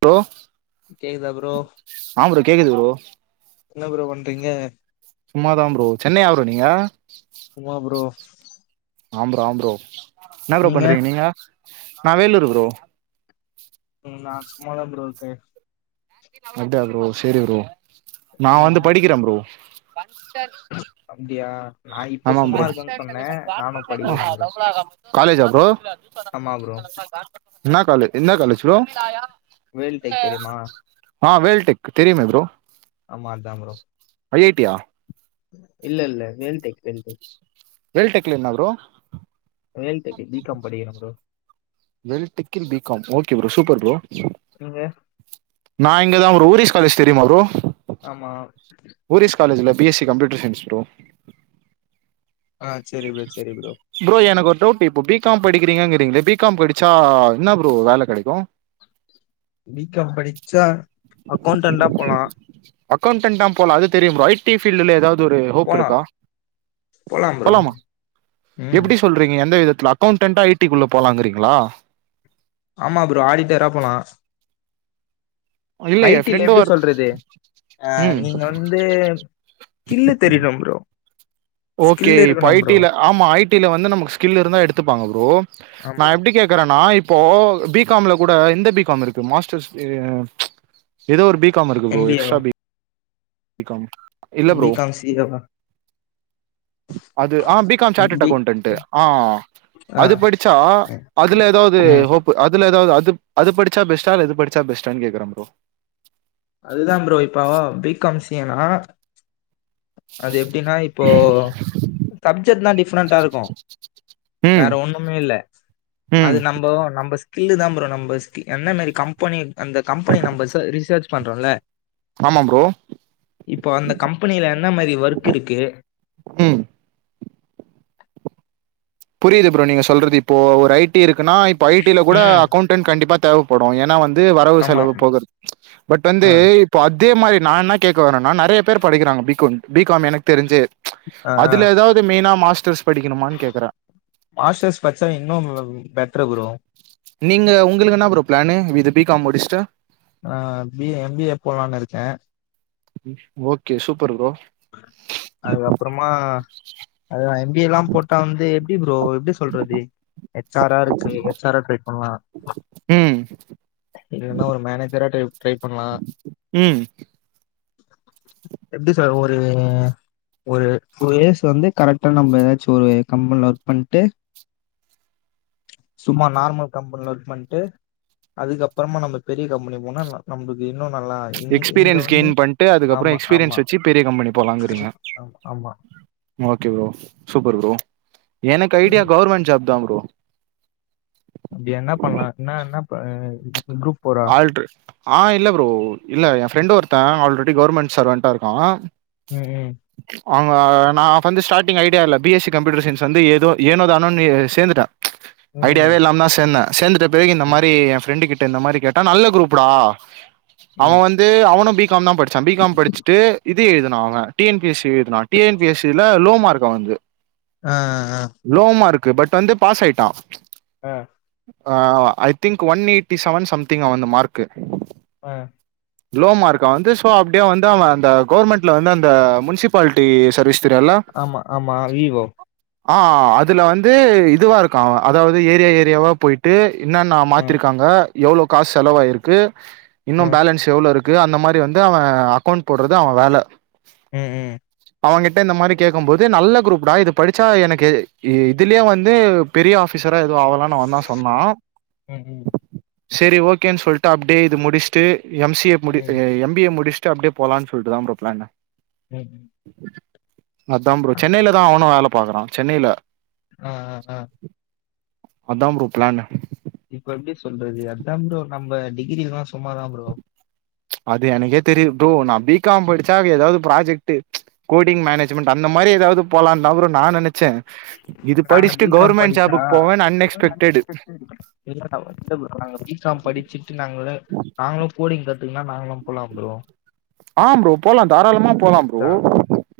Bro கேக்குதா bro ஆ bro கேக்குது ப்ரோ என்ன ப்ரோ பண்றீங்க சும்மாதா ப்ரோ சென்னையா ஊரு நீங்க ஆமா ப்ரோ ஆம் ப்ரோ ஆம் பரோ என்ன ப்ரோ பண்றீங்க நீங்க நா வேலூர் ப்ரோ ம் நா சும்மாதா ப்ரோ இருக்கே அப்டியா ப்ரோ சேரி ப்ரோ நா ம் வந்து படிக்கிற ப்ரோ அப்டியா நா இப்ப ஆமா சும்மா ப்ரோ இருக்கேன்னு சொன்னே நானு படிக்கிற ப்ரோ காலேஜா ப்ரோ ஆமா ப்ரோ என்ன காலேஜ் என்ன காலேஜ் ப்ரோ வேல் டேக் தெரியுமா? ஆ வேல்டெக் தெரியுமே ப்ரோ ஆமா அதா ப்ரோ ஐ ஐ டி யா இல்லல்ல வேல்டெக் வேல்டெக் வேல்டெக்ல என்ன ப்ரோ வேல்டெக்கு பி காம் படிக்கிற ப்ரோ வேல் டெக்கில் B com okay bro super bro நீங்க நா இங்கதா ஒரு ஓரிஸ் காலேஜ் தெரியுமா ப்ரோ? ஆமா ஓரிஸ் காலேஜ்ல B S C computer science bro ஆ சேரி ப்ரோ சேரி ப்ரோ ப்ரோ எனக்கு ஒரு டவுட் இப்போ பி காம் படிக்கிறீங்களே பி காம் படிச்சா என்ன ப்ரோ வேல கெடைக்கு பி காம் படிச்சா அக்கௌண்டன்னா போலா அக்கௌண்டன்னா போல அது தெரியு ப்ரோ ஐ டி பீல்டுல ஏதாவது அது ஒரு ஹோப் போலா இருக்கா? போலா ப்ரோ போலாமா ம் எப்டி சொல்றீங்க எந்த விதத்துல அக்கௌண்டன்னா ஐ டி க்குள்ள போலாங்கிறீங்களா ஆமா ப்ரோ ஆடிட்டரா போலா இல்ல ஐ என் டி ல ஃப்ரெண்டு எப்டி ஒரு சொல்றது ஆ ம் நீங்க வந்து கிள்ளு தெரியனு ப்ரோ ஓகே ஸ்கில் இப்ப இருக்கணு ஐ டி ப்ரோ ல ஆமா ஐ டி ல வந்து நமக்கு ஸ்கில் இருந்தா எடுத்துப்பாங்க ப்ரோ நா ஆமா எப்டி கே க்கறனா இப்போ பி காம் ல கூட இந்த பி காம் இருக்கு மாஸ்டர்ஸ் ஏதோ ஒரு பி காம் இருக்கு ப்ரோ எம்பிஏவா எக்ஸ்ட்ரா பி காம் இல்ல B bro com C A தா அது ஆ B com chartered B accountant ஆ ஆ அது படிச்சா அதுல எதாவது ம் ஹோப் பு அதுல எதாவது அது படிச்சா பெஸ்டா இல்ல இது படிச்சா பெஸ்ட்டானு கேக்குற ப்ரோ அதுதா ப்ரோ இப்ப பி காம் சி ஏ னா அது எப்டின்னா இப்போ சப்ஜெக்ட்லா டிஃப்ரெண்டா இருக்கு ம் வேற ஒண்ணுமே இல்ல ம். அது நம்போ நம்ப ஸ்கில்லு தா ப்ரோ நம்ப என்ன மாரி கம்பெனி அந்த கம்பெனி நம்பர்ஸ் ரிசர்ச் பண்றோல ஆமா ப்ரோ இப்போ அந்த கம்பெனில என்னா மாரி ஒர்க் இருக்கு ம் புரியுது ப்ரோ நீங்க சொல்றது இப்போ ஒரு ஐ டி இருக்குன்னா இப்போ ஐ டி ல கூட ம் அக்கௌண்ட் டன் கண்டிப்பா தேவப்படு ஏன்னா வந்து வரவு ஆமா செலவு போக பட் வந்து ஆ இப்போ அதே மாரி நா என்ன கேக்க வரேன்னா நெறைய பேர் படிக்கறாங்க பி காம் பி காம் எனக்கு தெரிஞ்சே ஆ அதுல எதாவது மெயினா மாஸ்டர்ஸ் படிக்கணுமானு கேக்குறே மாஸ்டர்ஸ் படிச்சா இன்னு பெட்ரு ப்ரோ நீங்க உங்களுக்கு என்ன ப்ரோ பிளானு இது பி காம் முடிஸ்ட்டு ஆ B A M B A போலான்னு இருக்கே ஓகே சூப்பர் ப்ரோ அதுக்கப்றமா அது எம் பி ஏ ல்லா போட்டா வந்து எப்டி ப்ரோ எப்டி சொல்றது ஹெச் ஆர் ஆ இருக்கு ஹெச் ஆரா ட்ரை பண்ணலா ம் இல்லன்னா ஒரு மேனேஜரா ட்ரை பண்ணலா ம். எப்டி சொல்ல ஒரு ஒரு டூ இயர்ஸ் வந்து கரெக்ட்டா நம்ம ஏதாச்சு ஒரு கம்பெனில ஒர்க் பண்ட்டு சும்மா நார்மல் கம்பெனில ஒர்க் பண்ட்டு அதுக்கு அப்றமா நம்ம பெரிய கம்பெனி போனா நம்மளுக்கு இன்னு நல்லா இங் இங்க எக்ஸ்பீரியன்ஸ் வந்து கெயின் பன்ட்டு அதுக்கப்றோ ஆமா ஆமா எஸ்பீரியன்ஸ் வெச்சு பெரிய கம்பெனி போலாங்கிறீங்க ஆமா ஆமா ஓகே ப்ரோ சூப்பர் ப்ரோ எனக்கு ஐடியா கவர்மென்ட் ஜாப் தா ப்ரோ அப்டியா என்ன பண்லா என்ன என்ன குரூப் ஃபோரா ஆல்டு ஆ இல்ல ப்ரோ இல்ல எ ஃப்ரெண்ட் ஒருத்த ஆல்ரெடி கவர்மெண்ட் சர்வென்ட்டா இருக்கா ம் ம் அவங்க நா வந்து ஸ்டாரிங் ஐடியா இல்ல B S C computer science வந்து எதோ ஏனோதானோனு சேந்து ட்ட ம் ஐடியாவே இல்லாம தா சேந்த சேந்தட்ட பிறகு இந்த ம் மாரி எ ஃப்ரெண்டு கிட்ட இந்த மாரி கேட்டா நல்ல குரூப்டா ம் அவன் வந்து அவனு பி காம் தா படிச் ச்சா பி காம் படிச்சுட்டு இது எழுதினா அவன் T N P S C எழுதினா டி என் பி எஸ் சில லோ மார்க்அவந்து ஆ ஆ லோ மார்க் பட் வந்து பாஸ் ஆயிட்டா ஆ ஆ I think one eighty seven something அவன்து மார்க்கு அ லோ மார்க் வந்து சோ அப்டியே வந்து அவன் அந்த கவுர்மெண்ட்ல வந்து அந்த முன்சிபாலிட்டி சர்வீஸ் தெரியல்ல ஆமா ஆமா வீவோ ஆ அதுல வந்து இதுவா இருக்கா அதாவது ஏரியா ஏரியாவா போய் ட்டு என்னன்ன ஆ மாத்திருக்காங்க எவ்ளோ காசு செலவாய்ருக்கு இன்னு ஆ பேலன்ஸ் எவ்ளோ இருக்கு அந்த மாரி வந்து அவ அக்கவுண்ட் போட்றது அவ வேல ம் ம் அவங்கிட்ட இந்த மாரி கேக்கும் போது நல்ல குரூப்டா இது படிச்சா எனக்கு இதுலயே வந்து பெரிய ஆஃ பிசரா எதுவு ஆகலானு அவந்தா சொன்னா ம் ம் சரி ஓகேன்னு சொல்ட்டு அப்டே இது முடிச்சுட்டு எம் சி ஏ ம் முடி ம் எம் பி ஏ முடிச் அப்டே போலான்னு சொல்ட்டுதா இப்ப ப்ளானு ம் அதா ப்ரோ அது சென்னையில தா அவனு வேல பாக்குறா சென்னையில ஆஆ ஆ அதா ப்ரோ பிளான்னு இப்ப எப்டி சொல்றது அதா ப்ரோ நம்ம டிகிரில்லா சும்மாதா ப்ரோ அது எனக்கே தெரி ப்ரோ நா பி காம் படிச்சா எதாவது ப்ராஜெக்ட் கோடிங் மேனஜ்மெண்ட் அந்த மாரி எதாவது போலான்தா நானு நன்ச்சே இது நாங்க படிச்சுட்டு பி காம் கவுர்மெண்ட் படிச்சா ஜாபுக்கு போவனு அன் எக்ஸ்பெக்டட் இ இல்ல ப்ரோ நாங்க பி காம் படிச்சுட்டு நாங்கள நாங்களு கோடிங் கத்துங்கன்னா நாங்களு போலாம் ப்ரோ ஆ ப்ரோ போலா தாராளமா போலா ப்ரோ அதா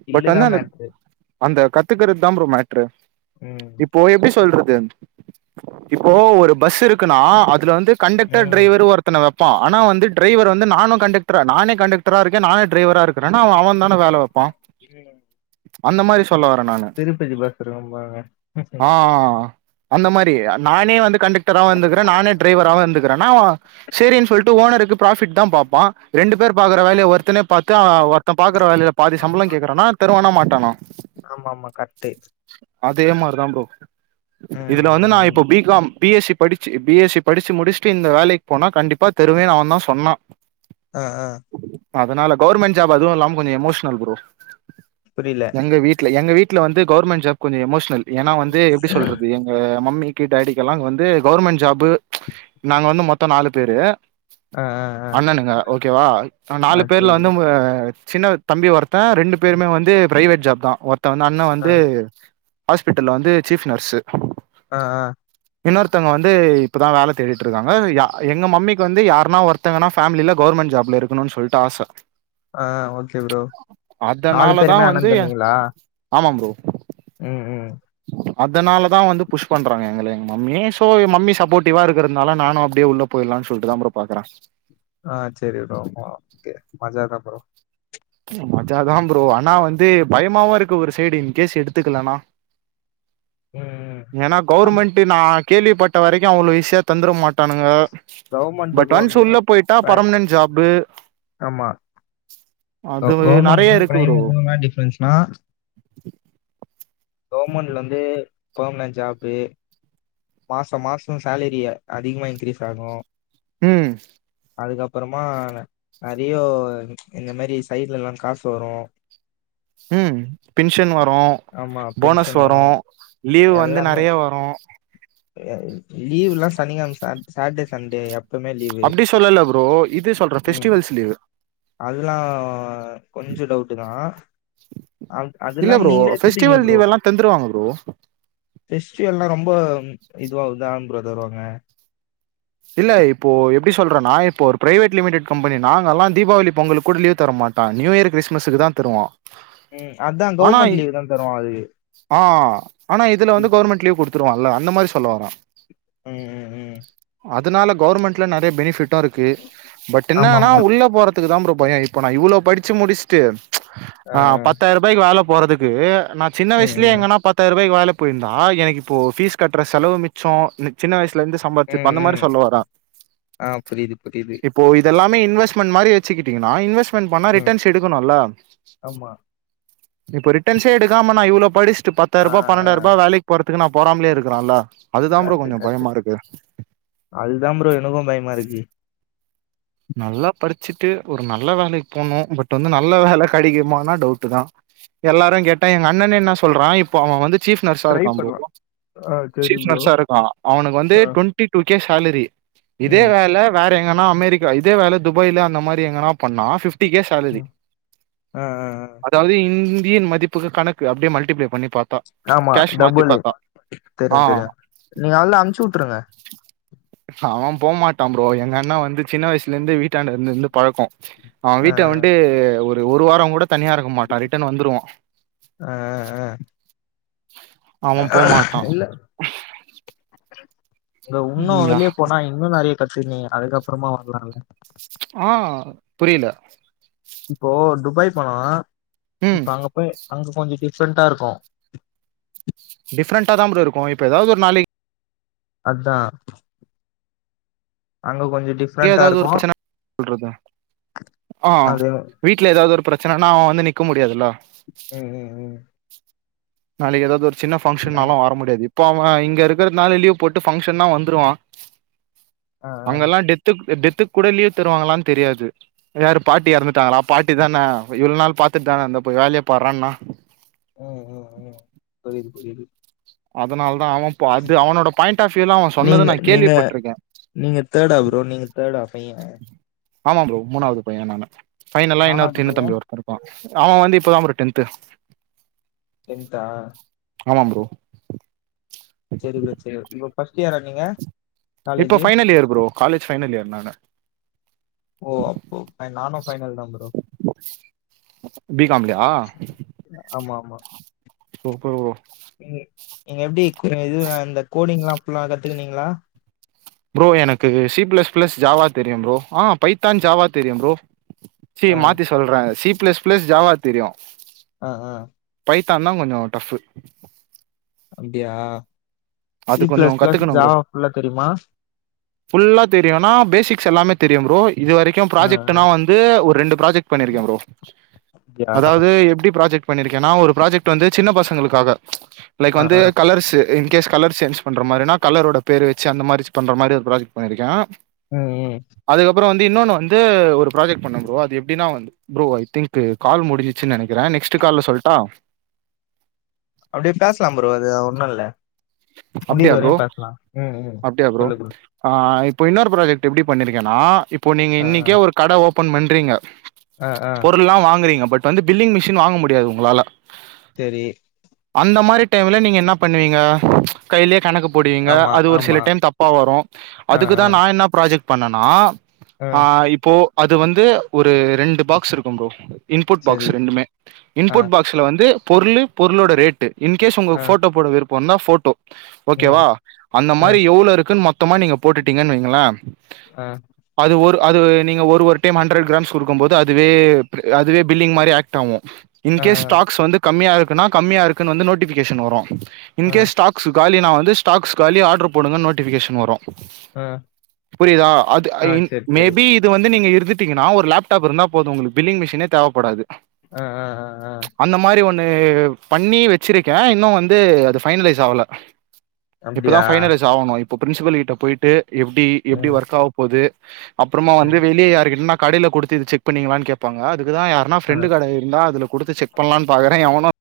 ஸ்கில்லுதா அனா அந்த மேட்ரு. அந்த கத்துக்கறது தா ப்ரோ மேட்ரு ம் இப்போ எப்டி சொல்றது இப்போ ஒரு பஸ் இருக்குனா அதுல வந்து கண்டக்டர் ம் டிரைவரு ஒரு பண்ண வப்பா ஆனா வந்து டிரைவர் வந்து நானு கண்டெக்ட்ரு நானே கண்டெக் ட்ரா இருக்க நானு டிரவரா இருக்கறனு அவ அவ தான வேல வப்பா ம் அந்த மாரி சொல்ல வர நானு திருப்பதி பஸ் இருக்கும் ஆமாங்க ஆ அந்த மாரி நானே வந்து கண்டெக்டராவு இருந்துக்கற நானே டிரைவராவு இருந்துகறனா சரின்னு சொல்ட்டு ஓனருக்கு ப்ராஃபிட் தா பாப்பா ரெண்டு பேர் பாக்க ற வேலைய ஒருத்தனே பாத்தா ஒருத்தன் பாக்ற வேலைய பாதி சம்பளோ கேக்கறனா தருவானா மாட்டானா ஆமா ஆமா கரெக்டு அதே மாதிரிதா ப்ரோ ம் இதுல வந்து ம் நா ம் இப்போ பிகாம் பிஎஸ்சி படிச்சு பிஎஸ்சி படிசி முடிச்சுட்டு இந்த வேலைக்கு போனா கண்டிப்பா தெருவே அவ தா சொன்னா ஆ ஆ அதனால கவுவர்மெண்ட் ஜாப் அதுவு இல்லாம கொஞ்ச எமோஷனல் ப்ரோ புரில. எங்க வீட்ல எங்க வீட்ல வந்து கவுவர்மெண்ட் ஜாப் கொஞ்ச எமோஷனல் ஏன்னா வந்து எப்டி சொல்றது மம்மிக்கு டேடிக்குல்லா வந்து கவர்மெண்ட் ஜாப் நாங்க வந்து மொத்தம் நாலு பேரு ஆ ஆ ஆ அண்ணனுங்க ஓகே வா ஆ நாலு சரி பேர்ல வந்து ப்ரோ. சின்ன தம்பி ஒருத்தே ரெண்டு பேருமே வந்து பிரைவேட் ஜாப் தா ஒருத்தன் வந்து அண்ணா ஆ வந்து ஹாஸ்பிட்டல்ல வந்து சீஃப் நர்சு ஆ இன்னொருத்தவங்க வந்து இப்பதா வேலை தேடிட்டு இருக்காங்க எங்க மம்மிக்கு வந்து யாருன்னா ஒருத்த இத்தங்கன்னா ஃபேமில கவர்மெண்ட் ஜாப்ல இருக்கணும்னு சொல்லிட்டு ஆச ஆ ஓகே ப்ரோ நாலு அதனால தா பேருமே அண்ண வந்து தம்பிகளா ஆமா ப்ரோ ம் அதனால தா வந்து புஷ் பண்றாங்க எங்கள எங்க மம்மி சோ மம்மி சப்போர்டிவா இருக்கிறதுனால நானு அப்டியே உள்ள போயிர்லா சொல்டு தா ப்ரோ பாக்குறே ஆ சேரி ஓகே மஜாதா ப்ரோ மஜாதா ப்ரோ ஆனா வந்து பயம் மாவு இருக்கு ஒரு சைடுங் இன்கேஸ் எடுத்துக்கலனா ம் ம். ஏன்னா நம் கவுவர்மெண்ட் டு நா கேள்விப்பட்ட வரைக்கு அவ்ளோ இஷியா தந்துர மாட்டானுங்க பட் கவர்மெண்ட்டுக்கும் ஒன்ஸ் அ உள்ள போயிட்டா பெர்மனெண்ட் ஜாப்பு ஆமா கோ அது கவெர்மென்ட்க்கு நெறைய இருக்கு ப்ரோ பிரைவேட்க்கு என்னா டிஃபரென்ஸ் நா கவர்மெண்ட்ல வந்து பர்மனன்ட் ஜாப்பு மாசம் மாசம் சேலரிய அதிகமா இன்கிரீஸ் ஆகு ம் அதுக்கப்புறமா அதியோ இந்த மாரி சைடுல எல்லா காசு வரு ம் பின்ஷன் வரு ஆமா போனஸ் பென்ஷன் வரு வரும் லீவ் வந்து நெறையா வரு லீவுல்லா சனி கிழம் ச சாட்டர்டே சண்டே அப் அப்டி சொல்லல ப்ரோ இது சொல்ற ம் ஃபஸ்டிவல்ஸ் லீவு அதெல்லா கொஞ்சோ டவுட்டு தா அம் இல்ல அதெல்லாம் ப்ரோ நீங்ளே எடுத்துப்பீங்க ஃபெஸ்டிவல் ப்ரோ லீவ் எல்லா தந்துருவாங்க ப்ரோ பெஸ்டிவல்லா ரொம்ப இதுவாதா ப்ரோ தருவாங்க இல்ல இப்போ எப்டி சொல்றேன்னா இப்போ ஒரு பிரைவேட் லிமிட்டட் கம்பெனி நாங்கல்லா தீபாவளி பொங்கலுக்கு கூட லீவ் தரமாட் டா நியூர் கிர்ஸ்மஸ்க்கு தா தருவா அதா ஆனா கவுர்மெண்ட் லீவு தா தருவா அதுக்கு ஆ ஆனா இதுல வந்து கவர்மெண்ட் லீவ் குடுத்துருவான்ல அந்த மாரி சொல்ல வாரே ம் ம் ம் அதுனால கவுவர்மெண்ட்ல நெறைய பெனிஃபிட்டா இருக்கு பட் ஆமா என்னன்னா ஆமா உள்ள போறதுக் துக்கு தா ப்ரோ பயம் இப்ப நா இவ்ளோ படிச்சு முடிச்சுட்டு ஆ பத்தாயிரம் ரூபாய்க்கு வேல போறதுக்கு நா சின்ன ம் வயசுலயே ம் எங்கனா பத் பத்தாயிரூபாய்க்கு வேல போயிருந்தா எனக்கு இப்போ பீஸ் கட்டுற செலவு மிச்ச எனக்கு சின்ன வயசலிருந்து சம்ப ம் ம் ஆ புரிது புரிது இப்போ இதெல்லாமே இன்வெஸ்ட்மெண்ட் மாரி வச்சுக்கிட்டீங்கன்னா இன்வெஸ்ட்மெண்ட் பண்ணா ம் ரிட்டன்ஸ் எடுக்கணுல்ல ஆமா இப்ப ரிட்டன்ஸே எடுக்காம நா இவ்ளோ படிச்சிட்டு ஆ பத்தாயிர்பா ஆ பன்னன்டாயிர்பா வேலைக்கு போறத்துக்கு நா போறாமலே இருக்கிறாலா கர்ட்டு கர்ட்டு அதுதா ப்ரோ எனக்கு பயமா இருக்கு நல்லா படிச்சிட்டு ஒரு நல்ல வேலைக்கு போனு பட் வந்து நல்ல வேல கெடைக்குமனா டவுட்தா எல்லாரு கேட்டா எங்க அண்ணனே என்னா சொல்றா இப்போ அவ வந்து சீப் நர்ஸா ட்ரை இருக்கா ப்ரோ பண்லா ஆ சரி சீப் ப்ரோ நர்ஸா இருக்கா அவனுக்கு வந்து ஆ டுவெண்ட்டி டூ கே சேலரி இதே ம் வேல வேற எங்கனா அமெரிக் கா இதே வேல துபாயில அந்த மாரி எங்கனா பண்ணா பிப்டி கே சேலரி ம். ஆ ஆ ஆ அத் தாது இந்தியன் மதிப்புக்கு கணக்கு அப்டியே மல்டிப்ளே பண்ணி பாத்தா ஆமா கேஷ் மாத்தி டபுலு பாத்தா ஆ தெரியு தெரியு நீங்க அதுல அமுச்சுட்ருங்க அவ போமாட்டா ப்ரோ எங்க அண்ணா வந்து சின்ன வயசுல இருந்து வீட்டாண்ட இருந்து இருந்து பழக்கோ அவ ஆ வீட்ட வன்ட்டு ஒரு ஒரு வார கூட தனியா இருக்க மாட்டா ரிட்டன் வந்துருவா ஆ அவ ஆ போமாட்டா இல்ல இல்ல இன்னு ம் யா வெளிய போனா இன்னு நெறைய கத்துக்குவிங்க அதுக்கப்றமா வர்லால ஆ புரிது இப்போ துபாய் போனா ம் இப்போ அங்க போய் அங்க கொஞ்ச டிஃப்ரெண்ட்டா இருக்கு டிஃப்ரெண்டா தா ப்ரோ இருக்கு இப்ப எதாது ஒரு நாளைக் அதா அங்க கொஞ்ச டிப் இங்கே எதாது ஒரு பிரச்சன சொல்றது ஆ அது வீட்ல எதாது ஒரு பிரச்சனனா அவ வந்து நிக்க முடியாதுல்ல ம் ம் ம் நாளைக்கு எதாது ஒரு சின்ன நை ஃபங்கஷன்னாலு வர முடியாது இப்ப அவ இங்க இருக்கிறதுனால லீவு போட்டு பங்க்ஷன்னா வந்துருவா ஆ ஆ அங்கெல்லா டெத் த்து டெத்துக்கு கூட லீவ் தருவாங்களான் தெரியாது யாரு பாட்டி எறந்துட்டாங்களா பாட்டி தானே இவ்ள நாள் பாத்துட்டு தானே இருந்த போய் வேலய பார்றானா ம் ம் ம் புரிது புரிது அதனால தா அவ இப்ப அது அவனோட பாயிண்ட் ஆஃப்யூல அவ சொன்னது நீங்க நா நீங்க கேள்விப்பட்ருக்கே நீங்க தேடா ப்ரோ நீங்க தேடா பைய ஆமா ப்ரோ மூணாது பைய நானு பைனல்லா இன்னொரு நாலாவது பைய சின்னத்தம்பி ஒருத்தே இருக்கா அவ வந்து இப்பதா ப்ரோ டென்த்து டென்தா ஆமா ப்ரோ சேரி ப்ரோ சேரி இப்ப ஃபர்ஸ்ட்டு இயரா நீங்க இப்ப college final year bro college final year நானு ஓ அப்போ நானு ஃப்பைனல் தா ப்ரோ பி காம்லயா ஆமாம் சூப்பர் ப்ரோ நீங்க நீங்க எப்டி இது அந்த கோடிங்லா அப்பில்லா கத்துக்கினீங்களா ப்ரோ எனக்கு சி பிளஸ் பிளஸ் ஜாவா தெரியு ப்ரோ ஆ பைத்தான் ஜாவா தெரியு ப்ரோ சி ஆ மாத்தி சொல்றே சி பிளஸ் பிளஸ் ஜாவா தெரியு ஆ ஆ பைத்தான் தா கொஞ்சோ டஃபு அப்டியா சி அது கொஞ்சோ ப்ளஸ் ப்ளஸ் கத்துக்கணு ப்ரோ ஜாவா புல்லா தெரியுமா ஃபுல்லா தெரியுனா பேசிக்ஸ் எல்லாமே தெரியு ப்ரோ இது வரைக்கோ ஆ ஆ ப்ராஜெக்ட்னா வந்து ஒரு ரெண்டு ப்ராஜெக்ட் பண்ணியிருக்கே ப்ரோ அப்டியா அதாவது எப்டி ப்ராஜெக்ட் பண்ணியிருக்கேன்னா ஒரு ப்ராஜெக்ட் வந்து சின்ன பசங்களுக்காக லைக் ஆ வந்து ஆ கலர்ஸ் கேஸ் கலர் சேஞ்ச் பண்ற மாதிரினா கலரோட பேர் வச்ச அந்த மாரி பண்ற மாதி ஒரு ப்ராஜெக்ட் பண்ணிருக்கே ம் ம் அதுக்கப்புறோ வந்து இன்னொன்னு வந்து ஒரு ப்ராஜெக்ட் பண்னே ப்ரோ அது எப்டினா வந் ப்ரோ ஐ திங்க் கால் முடிஞ்சுச்சு நினைக்கிறே நெக்ஸ்ட் கால்ல சொல்லட்டா அப்படியே பேசலா ப்ரோ அது ஒண்ணு இல்ல அப்டியா முடிர் ப்ரோ வரையு பேசலா ம் ம் சொல்லு ப்ரோ ஆ இப்போ இன்னொரு ப்ராஜெக்ட் எப்டி பண்ணிருக்கேன்னா இப்போ நீங்க ஆ இன்னைக்கே ஒரு கட ஓப்பன் பண்றீங்க அ அ பொருலா வாங்றிங்க பட் வந்து டில்லிங் மிஷின் வாங்க முடியாது உங்களால தேரீ அந்த மாரி டைம்ல நீங்க என்ன பண்ணுவீங்க கையிலே கணக்கு போடுவீங்க ஆமா அது ஒரு சில ஆமா டைம் தப்பா வறோ ஆ அதுக்குதா ஆ நா என்ன ப்ராஜெக்ட் பண்ணன்னா ஆ இப்போ அது வந்து ஒரு ரெண்டு பாக்ஸ் இருக்கோ ப்ரோ இன்புட் பாக்ஸ் செரி ரெண்டுமே ஆ இன்புட் பாக்ஸ்ல வந்து பொருளு பொருளோட இன் கேஸ் உங்க ஆ போட்டோ போட விருப்பருந்தா போட்டோ ம் ஓகேவா அந்த ஆ மாரி எவ்ளோ இருக்கு மொத்த மொத்தமா நீங்க போட்டுட்டீங்கன்னு வைங்கள ஆ அது ஒரு அது நீங்க ஒரு ஒரு டைம் ஹண்ட்ரட் கிராம்ஸ் கொடுக்கு போது அதுவே அதுவே பில்லிங் மாரி அக்ட் ஆகு இன் ஆ கேஸ் ஸ்டாக்ஸ் வந்து கம்மிய இருக்குன்னா கம்மியா இருக்குன்ன வந்து நோட்டிபிகேஷன் வரும் in ah ah case stocks காலி நா வந்து ஸாடக்கு காலி ஆர்டர் போடுங்க நோட்டஃபி கேஷன் வரும் ஆ புரியுதா அது ஆ செரி செரி மேபி வந்து நீங்க இருட்டீங்கன்னா ஒரு லேப்டாப் இருந்தா போதும் உங்களுக்கு பில்லி் மிஷினே தேவப்படாது ஆ ஆ அ அந்த மாதிரி ஒண்ணு பண்ணி வச்சிருக்கே இன்னும் வந்து அது ஃபைனலைஸ் ஆகல இப்பதா அப்டியா பைனலைஸ் ஆகணும் இப்போ பிரின்சில் கிட்ட போயிட்டு எப்படி எப்படி ம் ஒர்க்காவு போது அப்புறமா வந்து ம் வெளியே யாருக்கிட்டனா கடைல கொடுத்து இது செக் பண்ணிக்கங்களான்னு கேடப்பாங்க அதுக்குதான் ய ஆனா ஆ ஃப்ரெண்டு கட இருந்தா அதுல கொடுத்து செக் பண்ணலான்னு பாக்குற எவனும்